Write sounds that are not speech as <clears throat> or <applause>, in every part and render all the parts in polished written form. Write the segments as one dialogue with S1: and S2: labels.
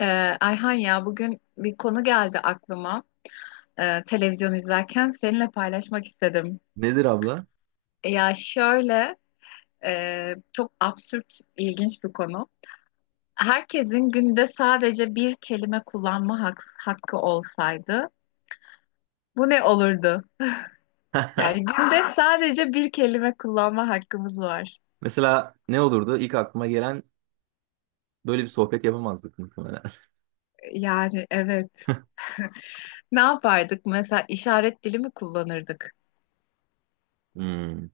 S1: Ee, Ayhan ya bugün bir konu geldi aklıma. Televizyon izlerken seninle paylaşmak istedim.
S2: Nedir abla?
S1: Ya şöyle, çok absürt ilginç bir konu. Herkesin günde sadece bir kelime kullanma hakkı olsaydı bu ne olurdu? Yani
S2: <laughs>
S1: günde sadece bir kelime kullanma hakkımız var.
S2: Mesela ne olurdu? İlk aklıma gelen böyle bir sohbet yapamazdık muhtemelen.
S1: Yani evet. Ne yapardık? Mesela işaret dili mi kullanırdık?
S2: Hmm.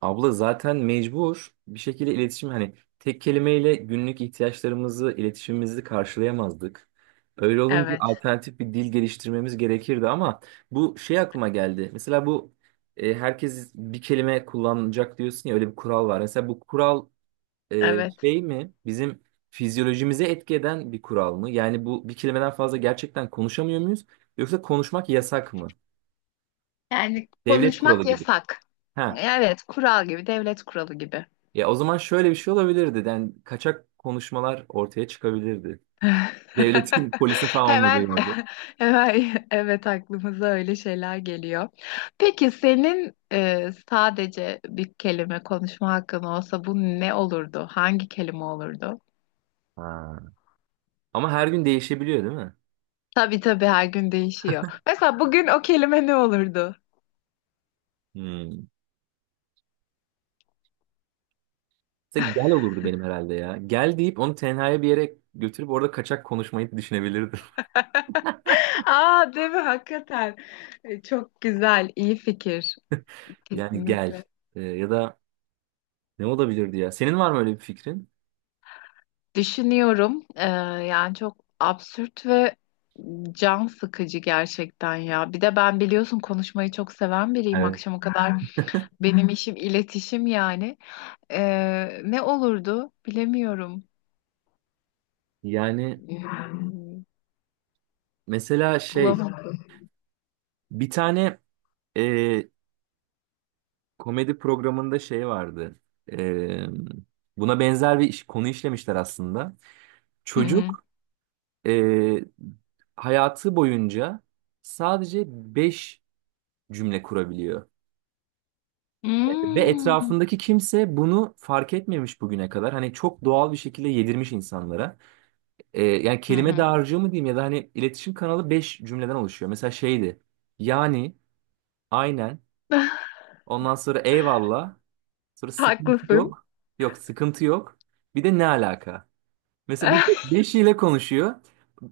S2: Abla zaten mecbur bir şekilde iletişim hani tek kelimeyle günlük ihtiyaçlarımızı, iletişimimizi karşılayamazdık. Öyle olunca
S1: Evet,
S2: alternatif bir dil geliştirmemiz gerekirdi ama bu şey aklıma geldi. Mesela bu herkes bir kelime kullanacak diyorsun ya öyle bir kural var. Mesela bu kural
S1: evet.
S2: şey mi bizim fizyolojimize etki eden bir kural mı? Yani bu bir kelimeden fazla gerçekten konuşamıyor muyuz? Yoksa konuşmak yasak mı?
S1: Yani
S2: Devlet kuralı
S1: konuşmak
S2: gibi.
S1: yasak.
S2: Ha.
S1: Evet, kural gibi, devlet kuralı gibi.
S2: Ya o zaman şöyle bir şey olabilirdi. Yani kaçak konuşmalar ortaya çıkabilirdi.
S1: <laughs>
S2: Devletin <laughs> polisi falan olmadığı
S1: Hemen,
S2: yerde.
S1: <laughs> hemen evet aklımıza öyle şeyler geliyor. Peki senin sadece bir kelime konuşma hakkın olsa bu ne olurdu? Hangi kelime olurdu?
S2: Ha. Ama her gün değişebiliyor değil mi?
S1: Tabii tabii her gün değişiyor. Mesela bugün o kelime ne olurdu?
S2: Hmm. Mesela gel olurdu benim herhalde ya. Gel deyip onu tenhaya bir yere götürüp orada kaçak konuşmayı düşünebilirdim. <laughs>
S1: <laughs> Aa, değil mi? Hakikaten. E, çok güzel, iyi fikir.
S2: Yani gel.
S1: Kesinlikle.
S2: Ya da ne olabilirdi ya? Senin var mı öyle bir fikrin?
S1: Düşünüyorum. Yani çok absürt ve can sıkıcı gerçekten ya. Bir de ben biliyorsun konuşmayı çok seven biriyim. Akşama kadar. Ha, benim işim iletişim yani. Ne olurdu bilemiyorum.
S2: Yani
S1: Hmm,
S2: mesela şey
S1: bulamadım.
S2: bir tane e, komedi programında şey vardı. E, buna benzer bir iş, konu işlemişler aslında.
S1: Hı hı.
S2: Çocuk e, hayatı boyunca sadece 5 cümle kurabiliyor. Ve
S1: Hmm,
S2: etrafındaki kimse bunu fark etmemiş bugüne kadar. Hani çok doğal bir şekilde yedirmiş insanlara. Yani
S1: hı
S2: kelime
S1: hı.
S2: dağarcığı mı diyeyim ya da hani iletişim kanalı 5 cümleden oluşuyor. Mesela şeydi. Yani, aynen.
S1: <laughs>
S2: Ondan sonra eyvallah. Sonra sıkıntı
S1: Haklısın.
S2: yok. Yok sıkıntı yok. Bir de ne alaka? Mesela bu
S1: <laughs>
S2: beşiyle konuşuyor.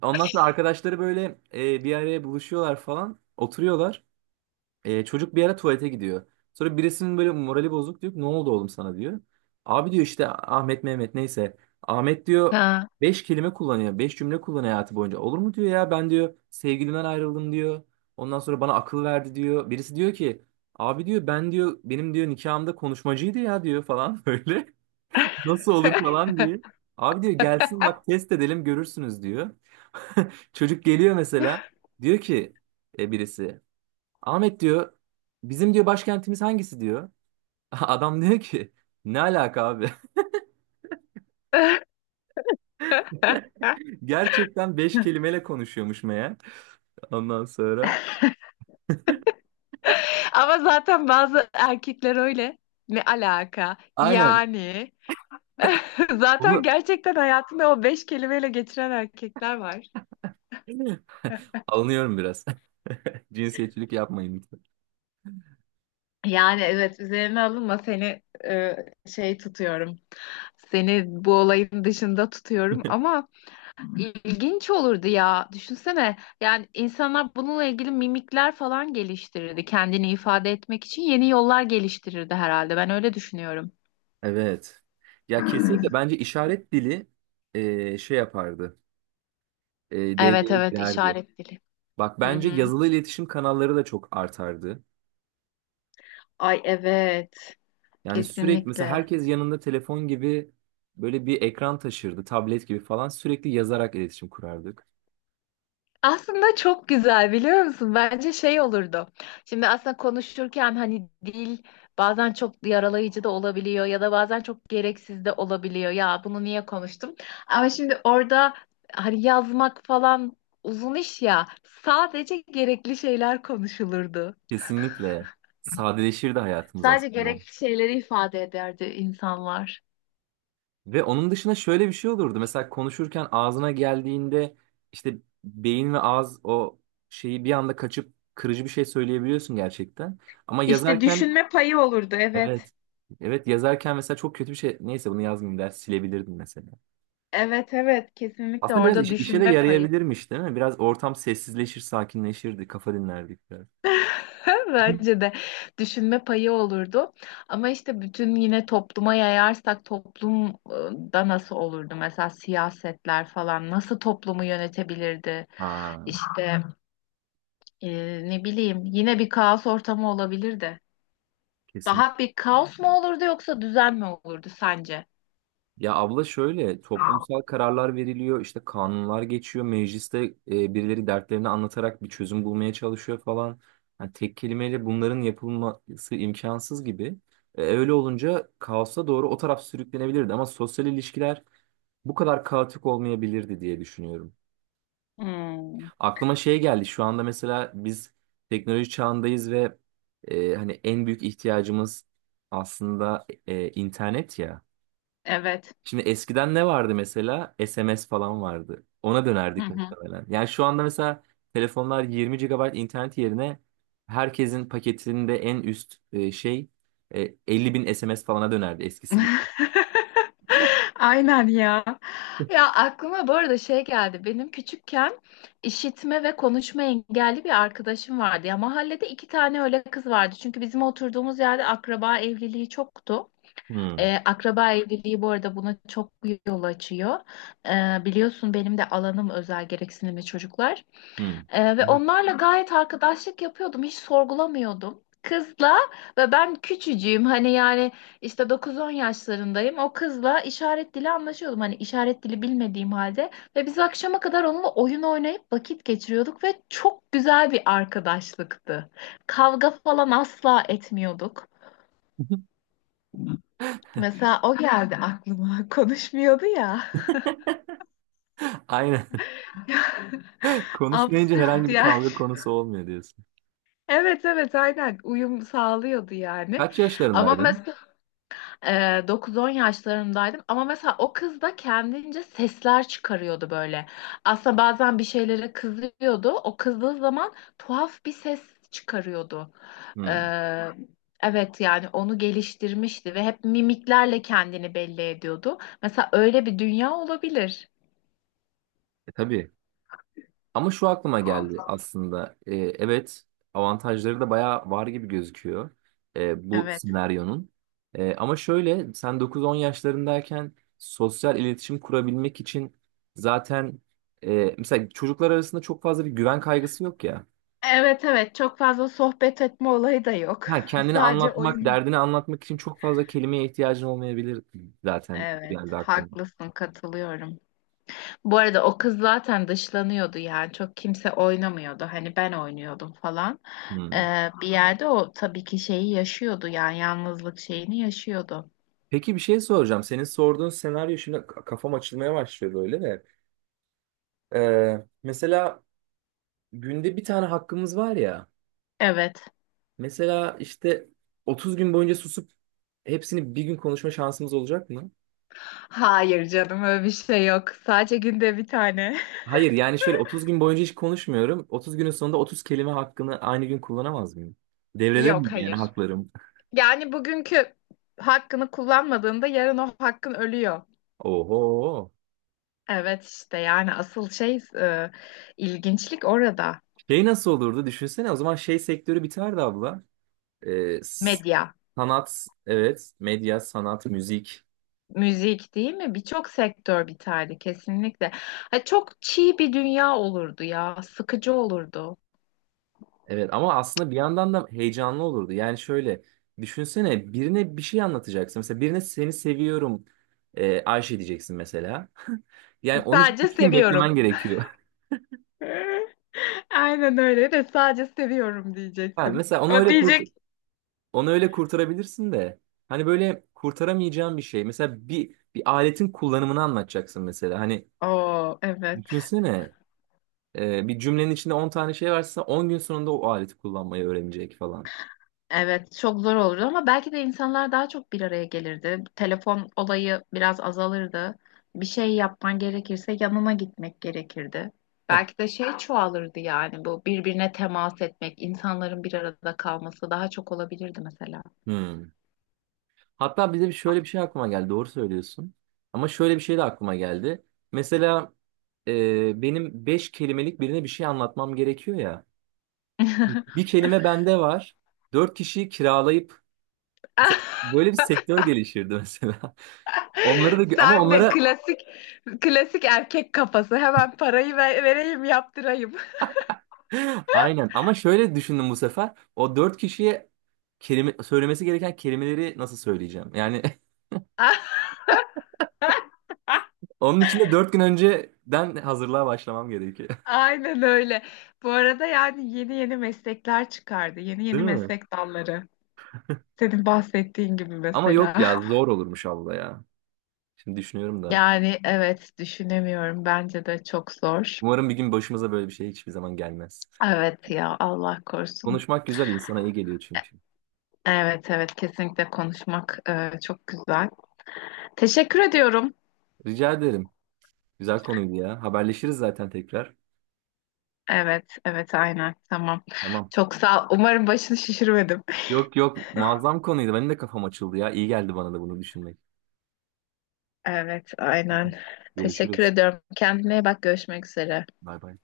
S2: Ondan sonra arkadaşları böyle bir araya buluşuyorlar falan. Oturuyorlar. Çocuk bir ara tuvalete gidiyor. Sonra birisinin böyle morali bozuk, diyor ki ne oldu oğlum sana diyor. Abi diyor işte Ahmet Mehmet neyse. Ahmet diyor
S1: Ha.
S2: beş kelime kullanıyor. Beş cümle kullanıyor hayatı boyunca. Olur mu diyor ya ben diyor sevgilimden ayrıldım diyor. Ondan sonra bana akıl verdi diyor. Birisi diyor ki abi diyor ben diyor benim diyor nikahımda konuşmacıydı ya diyor falan <laughs> böyle. Nasıl olur falan
S1: <laughs>
S2: diye. Abi diyor gelsin bak test edelim görürsünüz diyor. <laughs> Çocuk geliyor mesela. Diyor ki birisi. Ahmet diyor bizim diyor başkentimiz hangisi diyor. <laughs> Adam diyor ki ne alaka abi? <laughs> Gerçekten beş kelimeyle konuşuyormuş meğer. Ondan sonra,
S1: Ama zaten bazı erkekler öyle. Ne alaka?
S2: aynen,
S1: Yani. <laughs> Zaten
S2: bunu
S1: gerçekten hayatında o beş kelimeyle geçiren erkekler var.
S2: <clears throat> alınıyorum biraz. <laughs> Cinsiyetçilik yapmayın lütfen.
S1: Yani evet, üzerine alınma, seni şey tutuyorum. Seni bu olayın dışında tutuyorum ama ilginç olurdu ya. Düşünsene, yani insanlar bununla ilgili mimikler falan geliştirirdi. Kendini ifade etmek için yeni yollar geliştirirdi herhalde. Ben öyle düşünüyorum.
S2: Evet. Ya kesinlikle bence işaret dili şey yapardı. E,
S1: Evet
S2: devreye
S1: evet,
S2: girerdi.
S1: işaret dili.
S2: Bak
S1: Hı
S2: bence
S1: hı.
S2: yazılı iletişim kanalları da çok artardı.
S1: Ay evet,
S2: Yani sürekli mesela
S1: kesinlikle.
S2: herkes yanında telefon gibi böyle bir ekran taşırdı, tablet gibi falan sürekli yazarak iletişim kurardık.
S1: Aslında çok güzel, biliyor musun? Bence şey olurdu. Şimdi aslında konuşurken hani dil bazen çok yaralayıcı da olabiliyor ya da bazen çok gereksiz de olabiliyor. Ya bunu niye konuştum? Ama şimdi orada hani yazmak falan uzun iş ya. Sadece gerekli şeyler konuşulurdu.
S2: Kesinlikle sadeleşirdi hayatımız
S1: Sadece
S2: aslında.
S1: gerekli şeyleri ifade ederdi insanlar.
S2: Ve onun dışında şöyle bir şey olurdu. Mesela konuşurken ağzına geldiğinde işte beyin ve ağız o şeyi bir anda kaçıp kırıcı bir şey söyleyebiliyorsun gerçekten. Ama
S1: İşte
S2: yazarken
S1: düşünme payı olurdu,
S2: evet.
S1: evet.
S2: Evet, yazarken mesela çok kötü bir şey. Neyse, bunu yazmayayım der silebilirdim mesela.
S1: Evet evet, kesinlikle
S2: Aslında biraz
S1: orada
S2: işe de
S1: düşünme payı.
S2: yarayabilirmiş değil mi? Biraz ortam sessizleşir, sakinleşirdi, kafa dinlerdik biraz.
S1: <laughs>
S2: Hı.
S1: Bence de düşünme payı olurdu. Ama işte bütün yine topluma yayarsak toplumda nasıl olurdu? Mesela siyasetler falan nasıl toplumu yönetebilirdi?
S2: Ha,
S1: İşte, e, ne bileyim, yine bir kaos ortamı olabilirdi. Daha
S2: kesinlikle.
S1: bir kaos mu olurdu yoksa düzen mi olurdu sence?
S2: Ya abla şöyle toplumsal kararlar veriliyor, işte kanunlar geçiyor, mecliste birileri dertlerini anlatarak bir çözüm bulmaya çalışıyor falan. Yani tek kelimeyle bunların yapılması imkansız gibi. Öyle olunca kaosa doğru o taraf sürüklenebilirdi ama sosyal ilişkiler bu kadar kaotik olmayabilirdi diye düşünüyorum.
S1: Hmm.
S2: Aklıma şey geldi. Şu anda mesela biz teknoloji çağındayız ve hani en büyük ihtiyacımız aslında internet ya.
S1: Evet.
S2: Şimdi eskiden ne vardı mesela? SMS falan vardı. Ona dönerdik
S1: <laughs>
S2: muhtemelen. Yani şu anda mesela telefonlar 20 gigabayt internet yerine herkesin paketinde en üst şey 50 bin SMS falana dönerdi eskisi gibi.
S1: <laughs> Aynen ya. Ya aklıma bu arada şey geldi. Benim küçükken işitme ve konuşma engelli bir arkadaşım vardı. Ya mahallede iki tane öyle kız vardı. Çünkü bizim oturduğumuz yerde akraba evliliği çoktu.
S2: Hmm,
S1: Akraba evliliği bu arada buna çok yol açıyor. Biliyorsun benim de alanım özel gereksinimli çocuklar.
S2: hmm.
S1: Ve onlarla gayet arkadaşlık yapıyordum. Hiç sorgulamıyordum. Kızla ve ben küçücüğüm, hani yani işte dokuz-on yaşlarındayım. O kızla işaret dili anlaşıyordum. Hani işaret dili bilmediğim halde. Ve biz akşama kadar onunla oyun oynayıp vakit geçiriyorduk ve çok güzel bir arkadaşlıktı. Kavga falan asla etmiyorduk.
S2: <laughs>
S1: Mesela o geldi aklıma. <laughs> Konuşmuyordu ya.
S2: Aynen. <laughs> Konuşmayınca
S1: Absürt
S2: herhangi bir
S1: yani.
S2: kavga
S1: <laughs>
S2: konusu olmuyor.
S1: Evet evet aynen, uyum sağlıyordu yani.
S2: Kaç
S1: Ama
S2: yaşlarındaydın?
S1: mesela Ee, 9-10 yaşlarındaydım ama mesela o kız da kendince sesler çıkarıyordu böyle. Aslında bazen bir şeylere kızıyordu. O kızdığı zaman tuhaf bir ses çıkarıyordu.
S2: Hmm.
S1: Ee, evet, yani onu geliştirmişti ve hep mimiklerle kendini belli ediyordu. Mesela öyle bir dünya olabilir.
S2: Tabii. Ama şu aklıma geldi aslında. Evet, avantajları da bayağı var gibi gözüküyor bu
S1: Evet.
S2: senaryonun. Ama şöyle, sen 9-10 yaşlarındayken sosyal iletişim kurabilmek için zaten mesela çocuklar arasında çok fazla bir güven kaygısı yok ya.
S1: Evet evet, çok fazla sohbet etme olayı da yok.
S2: Ha,
S1: <laughs>
S2: kendini
S1: Sadece
S2: anlatmak,
S1: oyun.
S2: derdini anlatmak için çok fazla kelimeye ihtiyacın olmayabilir, zaten
S1: Evet
S2: geldi aklıma.
S1: haklısın, katılıyorum. Bu arada o kız zaten dışlanıyordu yani çok kimse oynamıyordu, hani ben oynuyordum falan.
S2: Hmm.
S1: Bir yerde o tabii ki şeyi yaşıyordu yani yalnızlık şeyini yaşıyordu.
S2: Peki, bir şey soracağım. Senin sorduğun senaryo şimdi kafam açılmaya başlıyor böyle de. Mesela günde bir tane hakkımız var ya.
S1: Evet.
S2: Mesela işte 30 gün boyunca susup hepsini bir gün konuşma şansımız olacak mı?
S1: Hayır canım, öyle bir şey yok. Sadece günde bir tane.
S2: Hayır yani şöyle, 30 gün boyunca hiç konuşmuyorum. 30 günün sonunda 30 kelime hakkını aynı gün kullanamaz mıyım?
S1: <laughs>
S2: Devrede miyim
S1: Yok
S2: yani
S1: hayır.
S2: haklarım?
S1: Yani bugünkü hakkını kullanmadığında yarın o hakkın ölüyor.
S2: Oho.
S1: Evet işte, yani asıl şey, ilginçlik orada.
S2: Şey nasıl olurdu düşünsene, o zaman şey sektörü biterdi abla. Ee, s-
S1: Medya.
S2: sanat, evet, medya, sanat, müzik.
S1: Müzik değil mi? Birçok sektör biterdi kesinlikle. Ha, çok çiğ bir dünya olurdu ya. Sıkıcı olurdu.
S2: Evet, ama aslında bir yandan da heyecanlı olurdu. Yani şöyle, düşünsene birine bir şey anlatacaksın. Mesela birine seni seviyorum Ayşe diyeceksin mesela. <laughs> Yani onun için
S1: Sadece
S2: 3 gün
S1: seviyorum.
S2: beklemen gerekiyor. <laughs>
S1: <laughs> Aynen öyle, de sadece seviyorum
S2: Ha,
S1: diyeceksin.
S2: mesela
S1: O diyecek.
S2: onu öyle kurtarabilirsin de. Hani böyle kurtaramayacağın bir şey. Mesela bir aletin kullanımını anlatacaksın mesela. Hani
S1: Oo evet.
S2: düşünsene bir cümlenin içinde 10 tane şey varsa 10 gün sonunda o aleti kullanmayı öğrenecek falan.
S1: Evet çok zor olurdu ama belki de insanlar daha çok bir araya gelirdi. Telefon olayı biraz azalırdı. Bir şey yapman gerekirse yanına gitmek gerekirdi.
S2: <laughs>
S1: Belki de şey çoğalırdı yani bu birbirine temas etmek, insanların bir arada kalması daha çok olabilirdi mesela.
S2: Hmm. Hatta bize bir şöyle bir şey aklıma geldi. Doğru söylüyorsun. Ama şöyle bir şey de aklıma geldi. Mesela benim beş kelimelik birine bir şey anlatmam gerekiyor ya. Bir
S1: <laughs>
S2: kelime bende var. Dört kişiyi kiralayıp mesela böyle bir sektör gelişirdi mesela. <laughs> Onları da ama
S1: Sen de
S2: onlara
S1: klasik erkek kafası. Hemen parayı vereyim, yaptırayım.
S2: <laughs> aynen, ama şöyle düşündüm bu sefer. O dört kişiye kelime söylemesi gereken kelimeleri nasıl söyleyeceğim? Yani
S1: <laughs>
S2: <laughs> onun için de 4 gün önceden hazırlığa başlamam gerekiyor. <laughs>
S1: Aynen öyle. Bu arada yani yeni yeni meslekler çıkardı. Yeni
S2: Değil
S1: yeni
S2: mi?
S1: meslek dalları. Senin bahsettiğin gibi
S2: Ama yok
S1: mesela.
S2: ya,
S1: <laughs>
S2: zor olurmuş abla ya. Şimdi düşünüyorum da.
S1: Yani evet, düşünemiyorum. Bence de çok zor.
S2: Umarım bir gün başımıza böyle bir şey hiçbir zaman gelmez.
S1: Evet ya, Allah korusun.
S2: Konuşmak güzel, insana iyi geliyor çünkü.
S1: Evet evet, kesinlikle konuşmak çok güzel. Teşekkür ediyorum.
S2: Rica ederim. Güzel konuydu ya. Haberleşiriz zaten tekrar.
S1: Evet, evet aynen. Tamam.
S2: Tamam.
S1: Çok sağ ol. Umarım başını şişirmedim.
S2: Yok yok, muazzam konuydu. Benim de kafam açıldı ya. İyi geldi bana da bunu düşünmek.
S1: Evet, aynen. Teşekkür
S2: Görüşürüz.
S1: ediyorum. Kendine iyi bak. Görüşmek üzere.
S2: Bay bay.